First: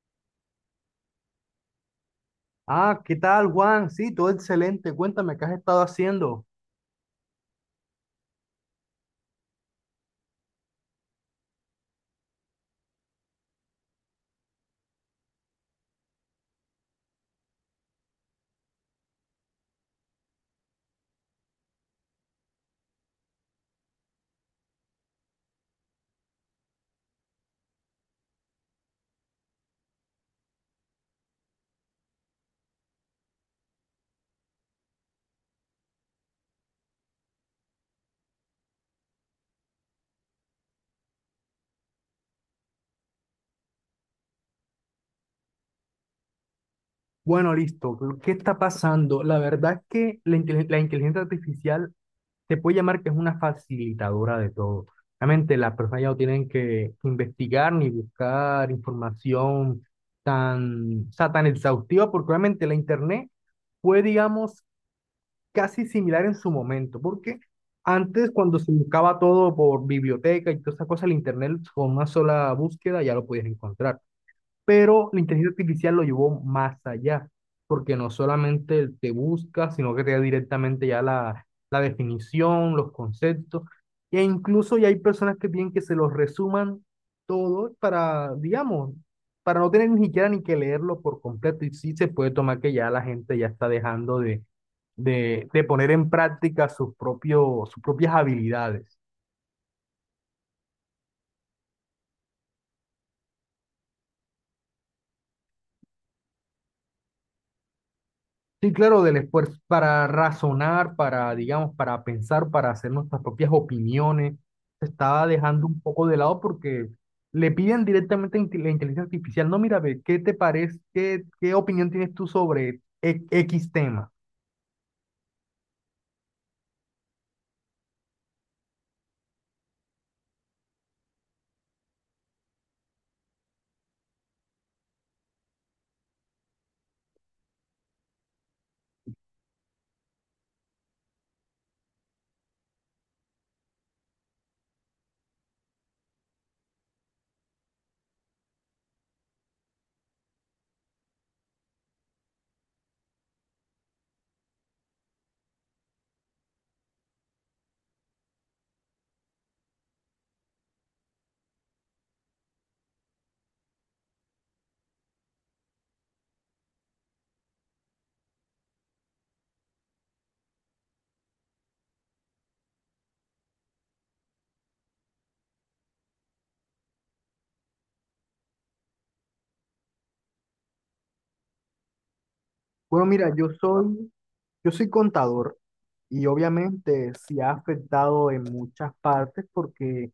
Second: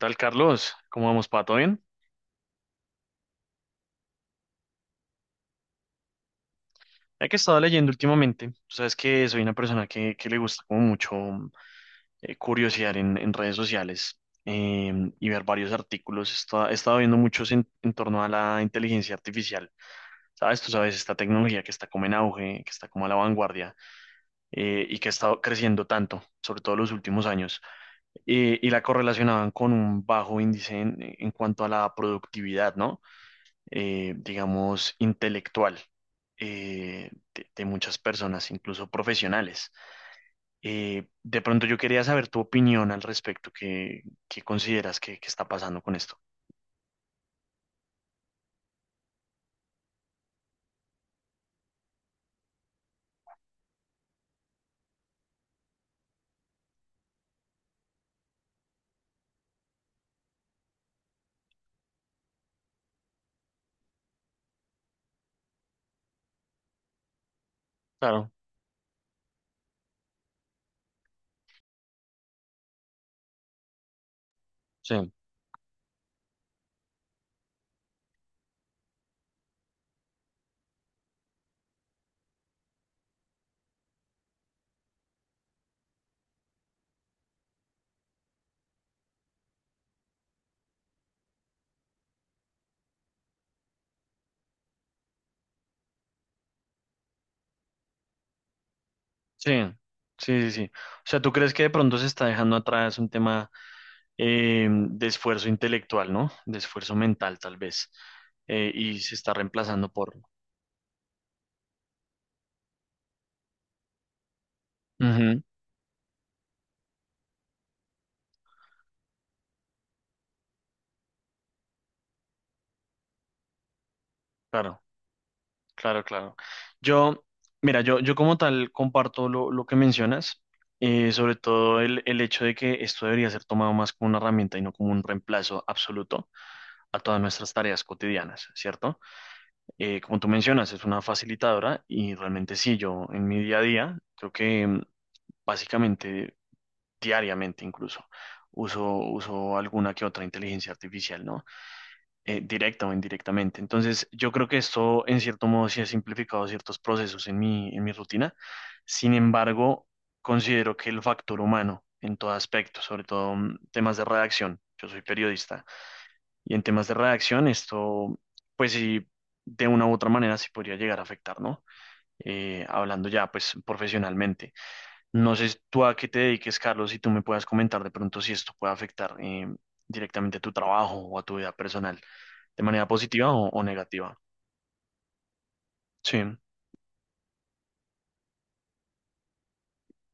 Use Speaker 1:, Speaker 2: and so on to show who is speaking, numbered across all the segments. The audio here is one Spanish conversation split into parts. Speaker 1: Tal Carlos, ¿cómo vamos, pato? ¿Bien?
Speaker 2: Ah, ¿qué tal, Juan? Sí, todo excelente. Cuéntame, ¿qué has estado haciendo?
Speaker 1: Ya que he estado leyendo últimamente, tú sabes que soy una persona que le gusta como mucho curiosear en redes sociales y ver varios artículos. He estado viendo muchos en torno a la inteligencia artificial. ¿Sabes? Tú sabes, esta tecnología que está como en auge, que está como a la vanguardia y que ha estado creciendo tanto, sobre todo en los últimos años, y la correlacionaban con un bajo índice en cuanto a la productividad, ¿no? Digamos, intelectual de muchas personas, incluso profesionales. De pronto yo quería saber tu opinión al respecto, ¿qué consideras que está pasando con esto?
Speaker 2: Bueno, listo. ¿Qué está pasando? La verdad es que la inteligencia artificial se puede llamar que es una facilitadora de todo. Realmente las personas ya no tienen que investigar ni buscar información tan exhaustiva porque obviamente la internet fue, digamos, casi similar en su momento, porque
Speaker 1: Claro,
Speaker 2: antes cuando se buscaba todo por biblioteca y todas esas cosas, el internet con una sola búsqueda ya lo podías encontrar. Pero
Speaker 1: sí,
Speaker 2: la inteligencia artificial lo llevó más allá, porque no solamente te busca, sino que te da directamente la definición, los conceptos, e incluso ya hay personas que piden que se los resuman todo para, digamos, para no tener ni siquiera ni que leerlo por completo, y sí se puede tomar que ya la gente ya está dejando de poner en práctica sus propias habilidades.
Speaker 1: sí, sí, sí, sí. O sea, ¿tú crees que de pronto se está dejando atrás un tema de esfuerzo intelectual? ¿No? De esfuerzo mental, tal vez,
Speaker 2: Sí,
Speaker 1: y
Speaker 2: claro,
Speaker 1: se
Speaker 2: del
Speaker 1: está
Speaker 2: esfuerzo
Speaker 1: reemplazando
Speaker 2: para
Speaker 1: por...
Speaker 2: razonar, para, digamos, para pensar, para hacer nuestras propias opiniones, se estaba
Speaker 1: Ujú.
Speaker 2: dejando un poco de lado porque le piden directamente a la inteligencia artificial, no, mira, ve, ¿qué te parece? ¿Qué opinión tienes tú sobre X tema?
Speaker 1: Claro. Claro, claro. Yo, mira, yo como tal comparto lo que mencionas, sobre todo el hecho de que esto debería ser tomado más como una herramienta y no como un reemplazo absoluto a todas nuestras tareas cotidianas, ¿cierto? Como tú mencionas, es una facilitadora y realmente sí, yo en mi día a día, creo que básicamente diariamente incluso, uso alguna que otra inteligencia artificial, ¿no? Directa o indirectamente. Entonces, yo creo que esto, en cierto modo, sí ha simplificado ciertos procesos en mi rutina. Sin embargo, considero que el factor humano en todo aspecto, sobre todo temas de redacción, yo soy periodista, y en temas de redacción, esto, pues sí, de una u otra manera sí podría llegar a afectar, ¿no? Hablando ya pues profesionalmente. No sé tú a qué te dediques, Carlos, si tú me puedas comentar de pronto si esto puede afectar directamente a tu trabajo o a tu vida personal de manera
Speaker 2: Bueno,
Speaker 1: positiva
Speaker 2: mira,
Speaker 1: o negativa.
Speaker 2: yo soy contador
Speaker 1: Sí,
Speaker 2: y obviamente sí ha afectado en muchas partes porque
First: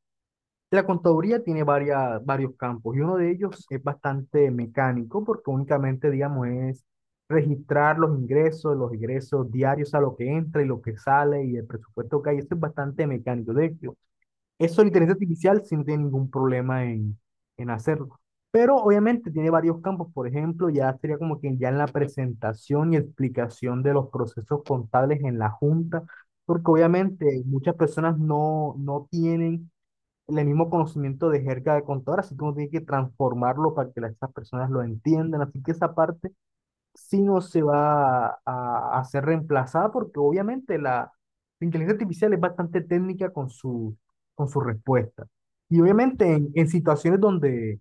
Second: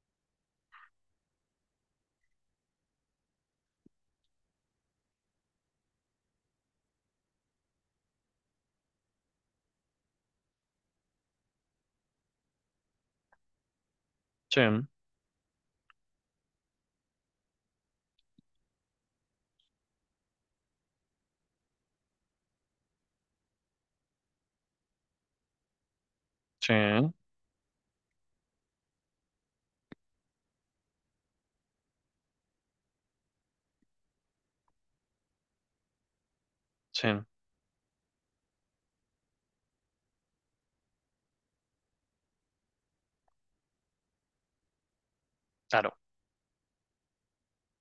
Speaker 2: la contaduría tiene varios campos y uno de ellos es bastante mecánico porque únicamente, digamos, es registrar los ingresos, los egresos diarios, a lo que entra y lo que sale y el presupuesto que hay. Eso es bastante mecánico. De hecho,
Speaker 1: sí,
Speaker 2: eso la inteligencia artificial sí no tiene ningún problema en hacerlo. Pero obviamente tiene varios campos. Por ejemplo, ya sería como que ya en la presentación y explicación de los procesos contables en la junta, porque
Speaker 1: sí,
Speaker 2: obviamente muchas personas no tienen el mismo conocimiento de jerga de contador, así como tiene que transformarlo para que esas personas lo entiendan. Así que esa parte
Speaker 1: sí,
Speaker 2: sí no se va a ser reemplazada porque obviamente la inteligencia artificial es bastante técnica con su respuesta. Y
Speaker 1: claro,
Speaker 2: obviamente en situaciones donde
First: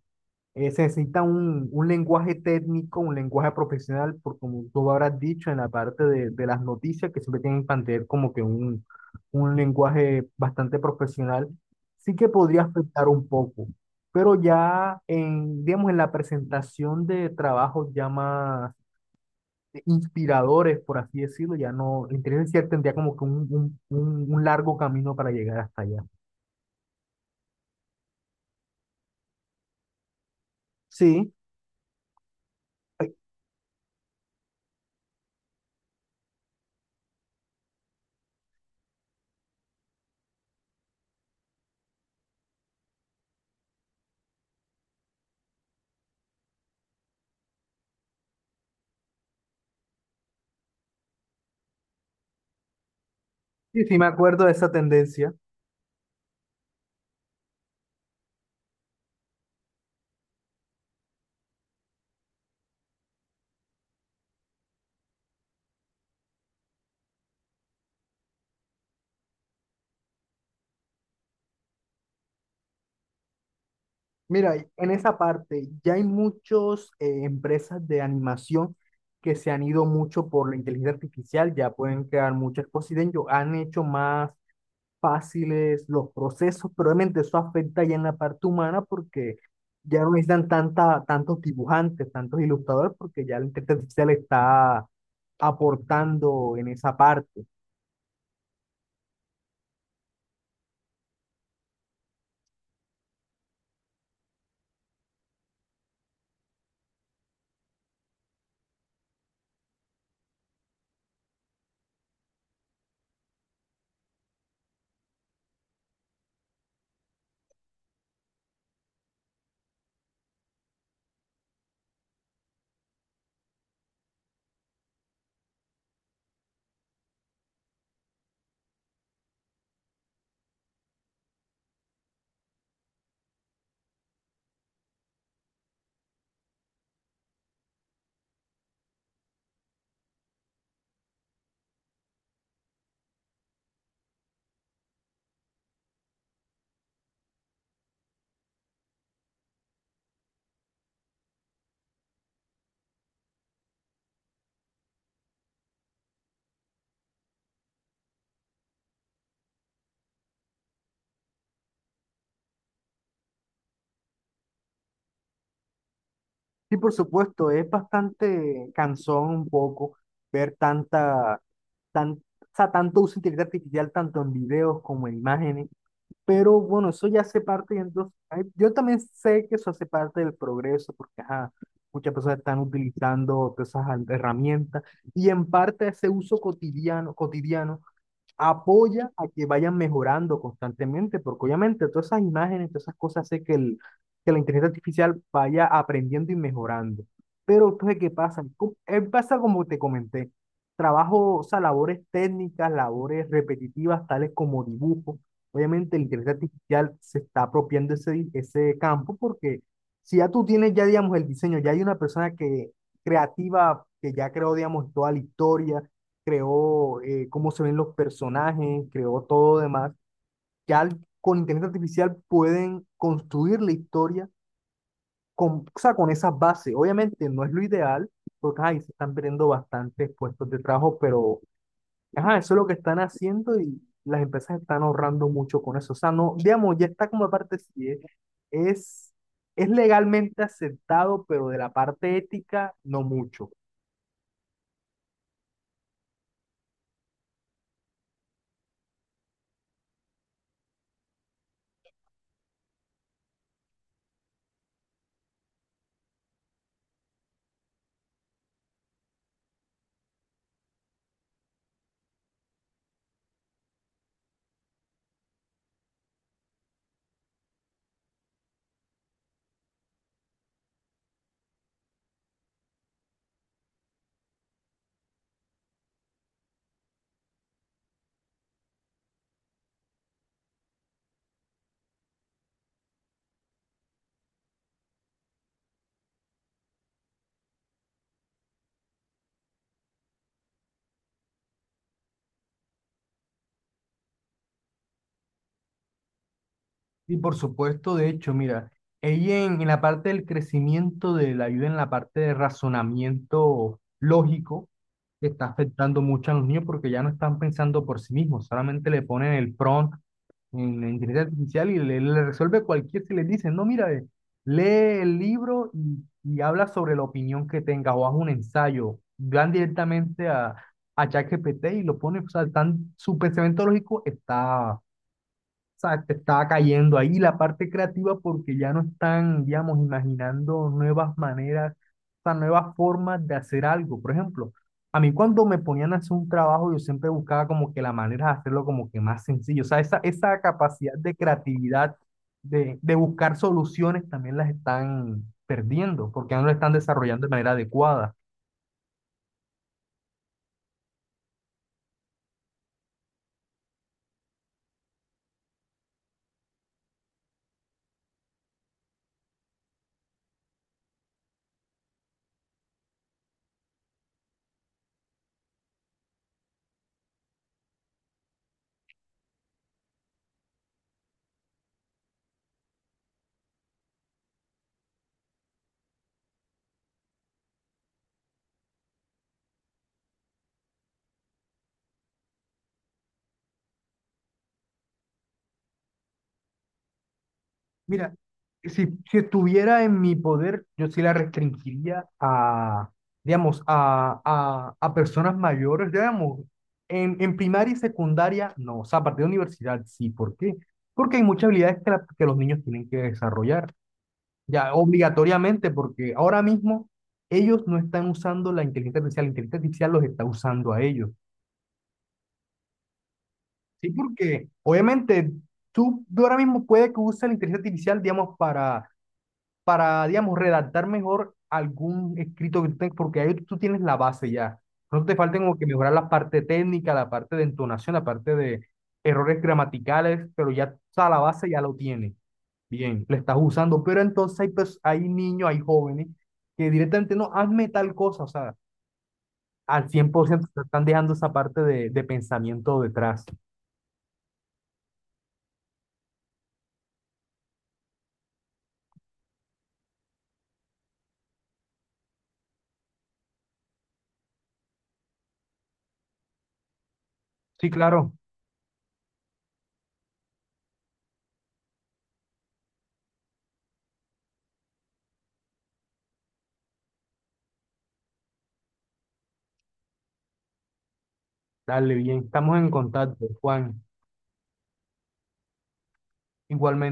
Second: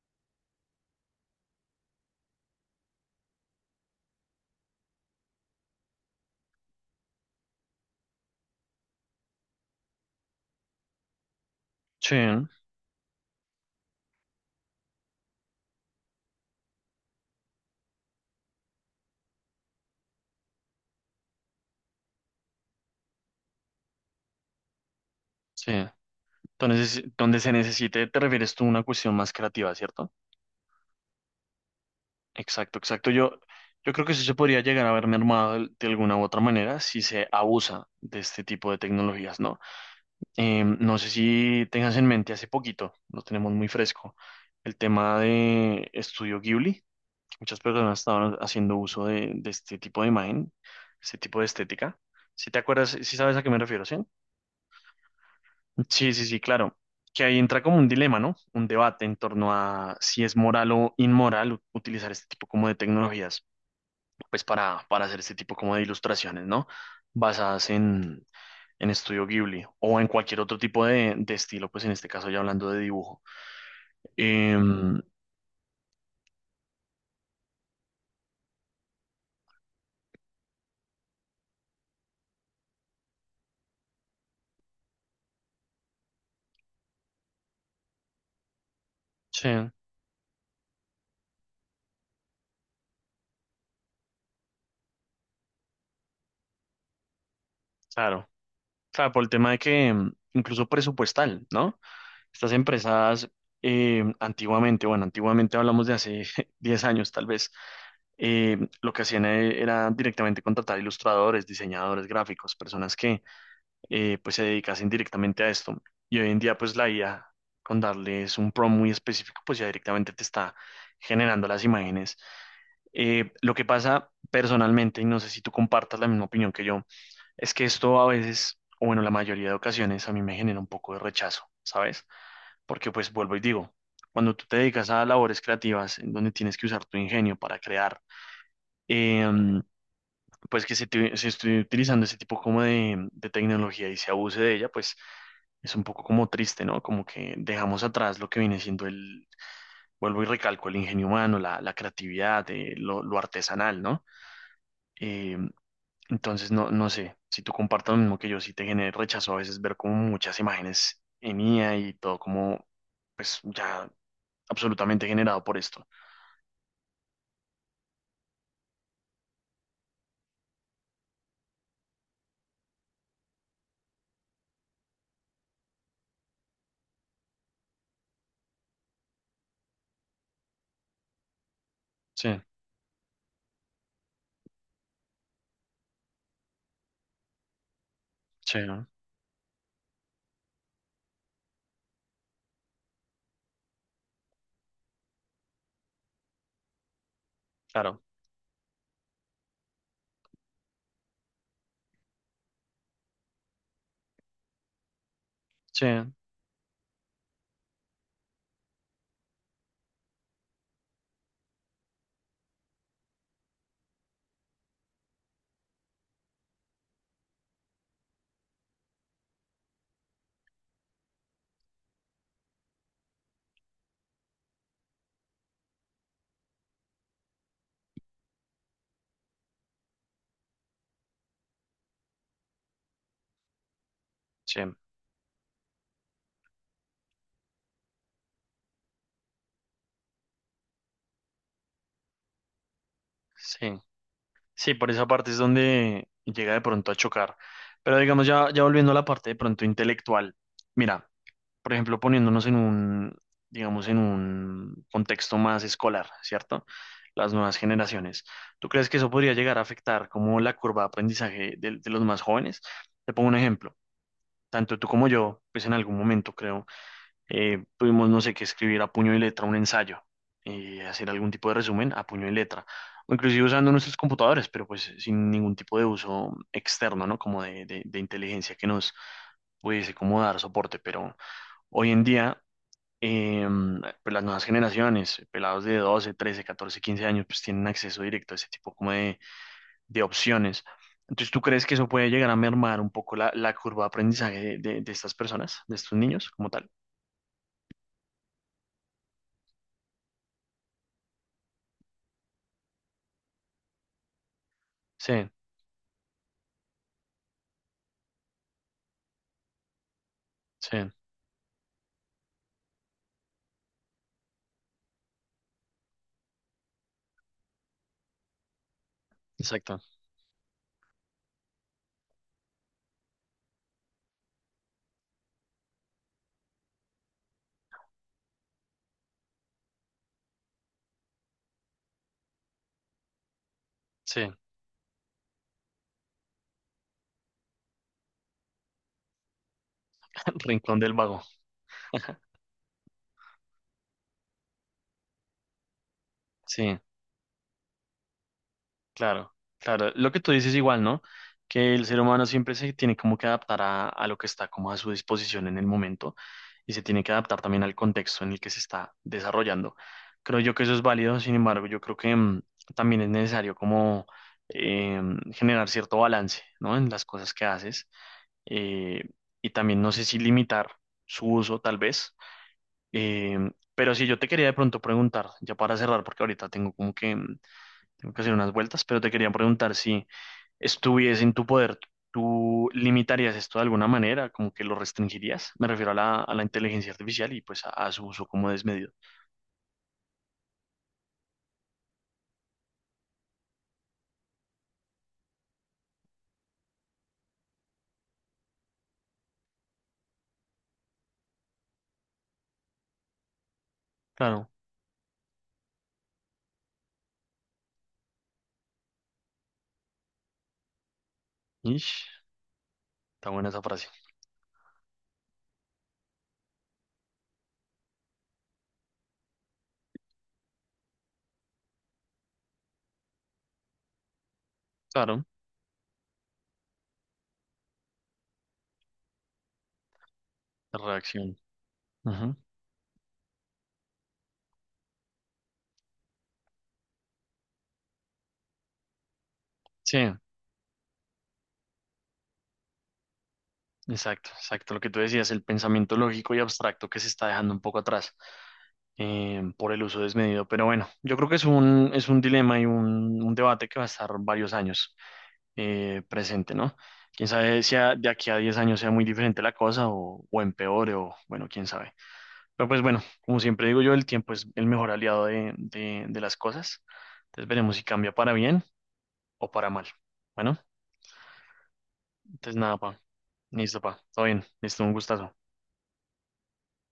Speaker 2: se necesita un lenguaje técnico, un lenguaje profesional, por como tú habrás dicho en la parte de las noticias, que siempre tienen que mantener como que un lenguaje bastante profesional,
Speaker 1: sí,
Speaker 2: sí que podría afectar un poco, pero ya en, digamos, en la presentación de trabajos ya más inspiradores, por así decirlo, ya no, la inteligencia artificial tendría como que un largo camino para llegar
Speaker 1: sí.
Speaker 2: hasta allá.
Speaker 1: Entonces, donde se necesite, te refieres tú a una cuestión más creativa, ¿cierto?
Speaker 2: Sí,
Speaker 1: Exacto, exacto. Yo creo que eso se podría llegar a ver mermado de alguna u otra manera si se abusa de este tipo de tecnologías, ¿no? No sé si tengas en mente hace poquito, lo tenemos muy fresco, el tema de Estudio Ghibli. Muchas personas estaban haciendo uso de este tipo de imagen, este tipo de estética. Si te acuerdas, si sabes a qué me refiero,
Speaker 2: sí,
Speaker 1: ¿sí?
Speaker 2: sí me acuerdo de esa tendencia.
Speaker 1: Sí, sí, sí, claro. Que ahí entra como un dilema, ¿no? Un debate en torno a si es moral o inmoral utilizar este tipo como de tecnologías, pues para hacer este tipo como de ilustraciones, ¿no? Basadas en Estudio Ghibli o en cualquier otro tipo de estilo, pues en este caso ya hablando de dibujo.
Speaker 2: Mira, en
Speaker 1: Em,
Speaker 2: esa parte ya hay muchas empresas de animación que se han ido mucho por la inteligencia artificial, ya pueden crear muchas cosas y de ello han hecho más fáciles los procesos, pero obviamente eso afecta ya en la parte humana porque
Speaker 1: sí,
Speaker 2: ya no necesitan tantos dibujantes, tantos ilustradores, porque ya la inteligencia artificial está aportando en esa parte.
Speaker 1: claro, claro, por el tema de que incluso presupuestal, ¿no? Estas empresas antiguamente, bueno, antiguamente hablamos de hace 10 años tal vez, lo que hacían era directamente contratar ilustradores, diseñadores gráficos, personas que pues se dedicasen directamente a esto. Y hoy en día, pues la IA, con darles un prompt muy específico, pues ya directamente te está generando las imágenes. Lo que pasa personalmente, y no sé si tú compartas la misma opinión que yo, es que esto a veces, o bueno, la mayoría de ocasiones, a mí me genera un poco de rechazo, ¿sabes? Porque pues vuelvo y digo, cuando tú te dedicas a labores creativas, en donde tienes que usar tu ingenio para crear, eh, pues que se, se esté utilizando ese tipo como de tecnología y se abuse de ella, pues es un poco como triste, ¿no? Como que dejamos atrás lo que viene siendo el, vuelvo y recalco, el ingenio humano, la creatividad, lo artesanal, ¿no? Eh, entonces, no, no sé, si tú compartas lo mismo que yo, si te genera rechazo a veces ver como muchas imágenes en IA y todo como, pues ya absolutamente generado por esto.
Speaker 2: Sí, por supuesto, es bastante cansón un poco ver tanta tan, o tanto uso de inteligencia artificial tanto en videos como en imágenes, pero bueno, eso ya hace parte, y entonces, ay, yo también sé que eso hace parte del progreso, porque ajá, muchas
Speaker 1: Sí,
Speaker 2: personas están utilizando todas esas herramientas, y en parte ese uso cotidiano
Speaker 1: sí, ¿no?
Speaker 2: apoya a que vayan mejorando constantemente, porque obviamente todas esas imágenes, todas esas cosas hace que, el, que la inteligencia artificial vaya aprendiendo y mejorando. Pero entonces,
Speaker 1: Claro,
Speaker 2: ¿qué pasa? Pasa como te comenté, trabajo, o sea, labores técnicas, labores repetitivas, tales como dibujo.
Speaker 1: sí,
Speaker 2: Obviamente la inteligencia artificial se está apropiando ese campo porque si ya digamos, el diseño, ya hay una persona que creativa que ya creó, digamos, toda la historia, creó cómo se ven los personajes, creó todo demás. Ya con inteligencia artificial pueden construir la historia con esas bases. Obviamente no es lo ideal, porque ahí se están perdiendo bastantes puestos de trabajo, pero ajá, eso es lo que están haciendo y las empresas
Speaker 1: sí,
Speaker 2: están ahorrando mucho con eso. O sea, no, digamos, ya está como parte si es, es, es legalmente aceptado, pero de la parte ética, no mucho.
Speaker 1: sí. Sí, por esa parte es donde llega de pronto a chocar. Pero digamos, ya, ya volviendo a la parte de pronto intelectual, mira, por ejemplo, poniéndonos en un, digamos, en un contexto más escolar, ¿cierto? Las nuevas generaciones. ¿Tú crees que eso podría llegar a afectar como la curva de aprendizaje de los más jóvenes? Te pongo un ejemplo. Tanto tú como yo, pues en algún momento creo tuvimos, no sé, que escribir a puño y letra un ensayo y hacer algún tipo de resumen a puño y letra, o inclusive usando nuestros computadores, pero pues sin ningún tipo de uso externo, ¿no? Como de inteligencia que nos pudiese como dar soporte, pero hoy en día... eh, pues las nuevas generaciones, pelados de 12 13 14 15 años, pues tienen acceso directo a ese tipo como de opciones. Entonces, ¿tú crees que eso puede llegar a mermar un poco la curva de aprendizaje de, de estas personas, de estos niños como tal?
Speaker 2: Y por supuesto, de hecho, mira, ella en la parte del crecimiento de la ayuda en la parte de razonamiento lógico, que
Speaker 1: Sí,
Speaker 2: está afectando mucho a los niños porque ya no están pensando por sí mismos, solamente le ponen el prompt
Speaker 1: sí.
Speaker 2: en la inteligencia artificial y le resuelve cualquier si le dicen, no, mira, lee el libro y habla sobre la opinión que tengas o haz un ensayo, van
Speaker 1: Exacto,
Speaker 2: directamente a ChatGPT y lo pone o sea, tan, su pensamiento lógico está o sea, te estaba cayendo ahí la parte creativa porque ya no están, digamos, imaginando nuevas maneras, o sea, nuevas formas de hacer algo. Por
Speaker 1: sí,
Speaker 2: ejemplo, a mí cuando me ponían a hacer un trabajo, yo siempre buscaba como que la manera de hacerlo como que más sencillo. O sea, esa
Speaker 1: Rincón del
Speaker 2: capacidad de
Speaker 1: Vago,
Speaker 2: creatividad, de buscar soluciones, también las están perdiendo porque ya no lo están
Speaker 1: sí,
Speaker 2: desarrollando de manera adecuada.
Speaker 1: claro, claro, lo que tú dices igual, ¿no? Que el ser humano siempre se tiene como que adaptar a lo que está como a su disposición en el momento y se tiene que adaptar también al contexto en el que se está desarrollando. Creo yo que eso es válido, sin embargo, yo creo que también es necesario como eh, generar cierto balance, ¿no? En las cosas que haces eh, y también no sé si limitar su uso tal vez. Eh, pero sí, yo te quería de pronto preguntar, ya para cerrar, porque ahorita tengo como que, tengo que hacer unas vueltas, pero te quería preguntar si estuviese en tu poder, ¿tú limitarías esto de alguna manera? ¿Como que lo restringirías? Me refiero a la inteligencia artificial y pues a su
Speaker 2: Mira,
Speaker 1: uso como desmedido.
Speaker 2: si estuviera en mi poder, yo sí la restringiría a, digamos, a personas mayores, digamos, en primaria y secundaria, no, o sea, a partir de universidad, sí, ¿por qué? Porque hay muchas habilidades que, que los niños tienen que desarrollar,
Speaker 1: Claro.
Speaker 2: ya obligatoriamente, porque ahora mismo ellos no están usando la inteligencia artificial los está usando a ellos,
Speaker 1: Ish, está buena esa frase.
Speaker 2: ¿sí? Porque obviamente tú ahora mismo puede que uses la inteligencia artificial, digamos, para, digamos, redactar mejor algún escrito que tú tengas, porque ahí tú tienes la base ya. No te
Speaker 1: Claro,
Speaker 2: falta como que mejorar la parte técnica, la parte de entonación, la parte de errores gramaticales, pero ya o
Speaker 1: la
Speaker 2: sea, la
Speaker 1: reacción.
Speaker 2: base ya lo tienes.
Speaker 1: Ujú.
Speaker 2: Bien, le estás usando, pero entonces hay niños, hay jóvenes que directamente no, hazme tal cosa, o sea, al
Speaker 1: Sí,
Speaker 2: 100% te están dejando esa parte de pensamiento detrás.
Speaker 1: exacto, exacto. Lo que tú decías, el pensamiento lógico y abstracto que se está dejando un poco atrás. Por el uso desmedido. Pero bueno, yo creo que es un dilema y un debate que va a estar varios años presente, ¿no? Quién sabe
Speaker 2: Sí,
Speaker 1: si de
Speaker 2: claro,
Speaker 1: aquí a 10 años sea muy diferente la cosa o empeore o bueno, quién sabe. Pero pues bueno, como siempre digo yo, el tiempo es el mejor aliado de las cosas. Entonces veremos si cambia para bien o para mal. Bueno,
Speaker 2: dale bien, estamos
Speaker 1: entonces
Speaker 2: en
Speaker 1: nada, pa.
Speaker 2: contacto, Juan.
Speaker 1: Listo, pa. Todo bien. Listo, un gustazo.
Speaker 2: Igualmente.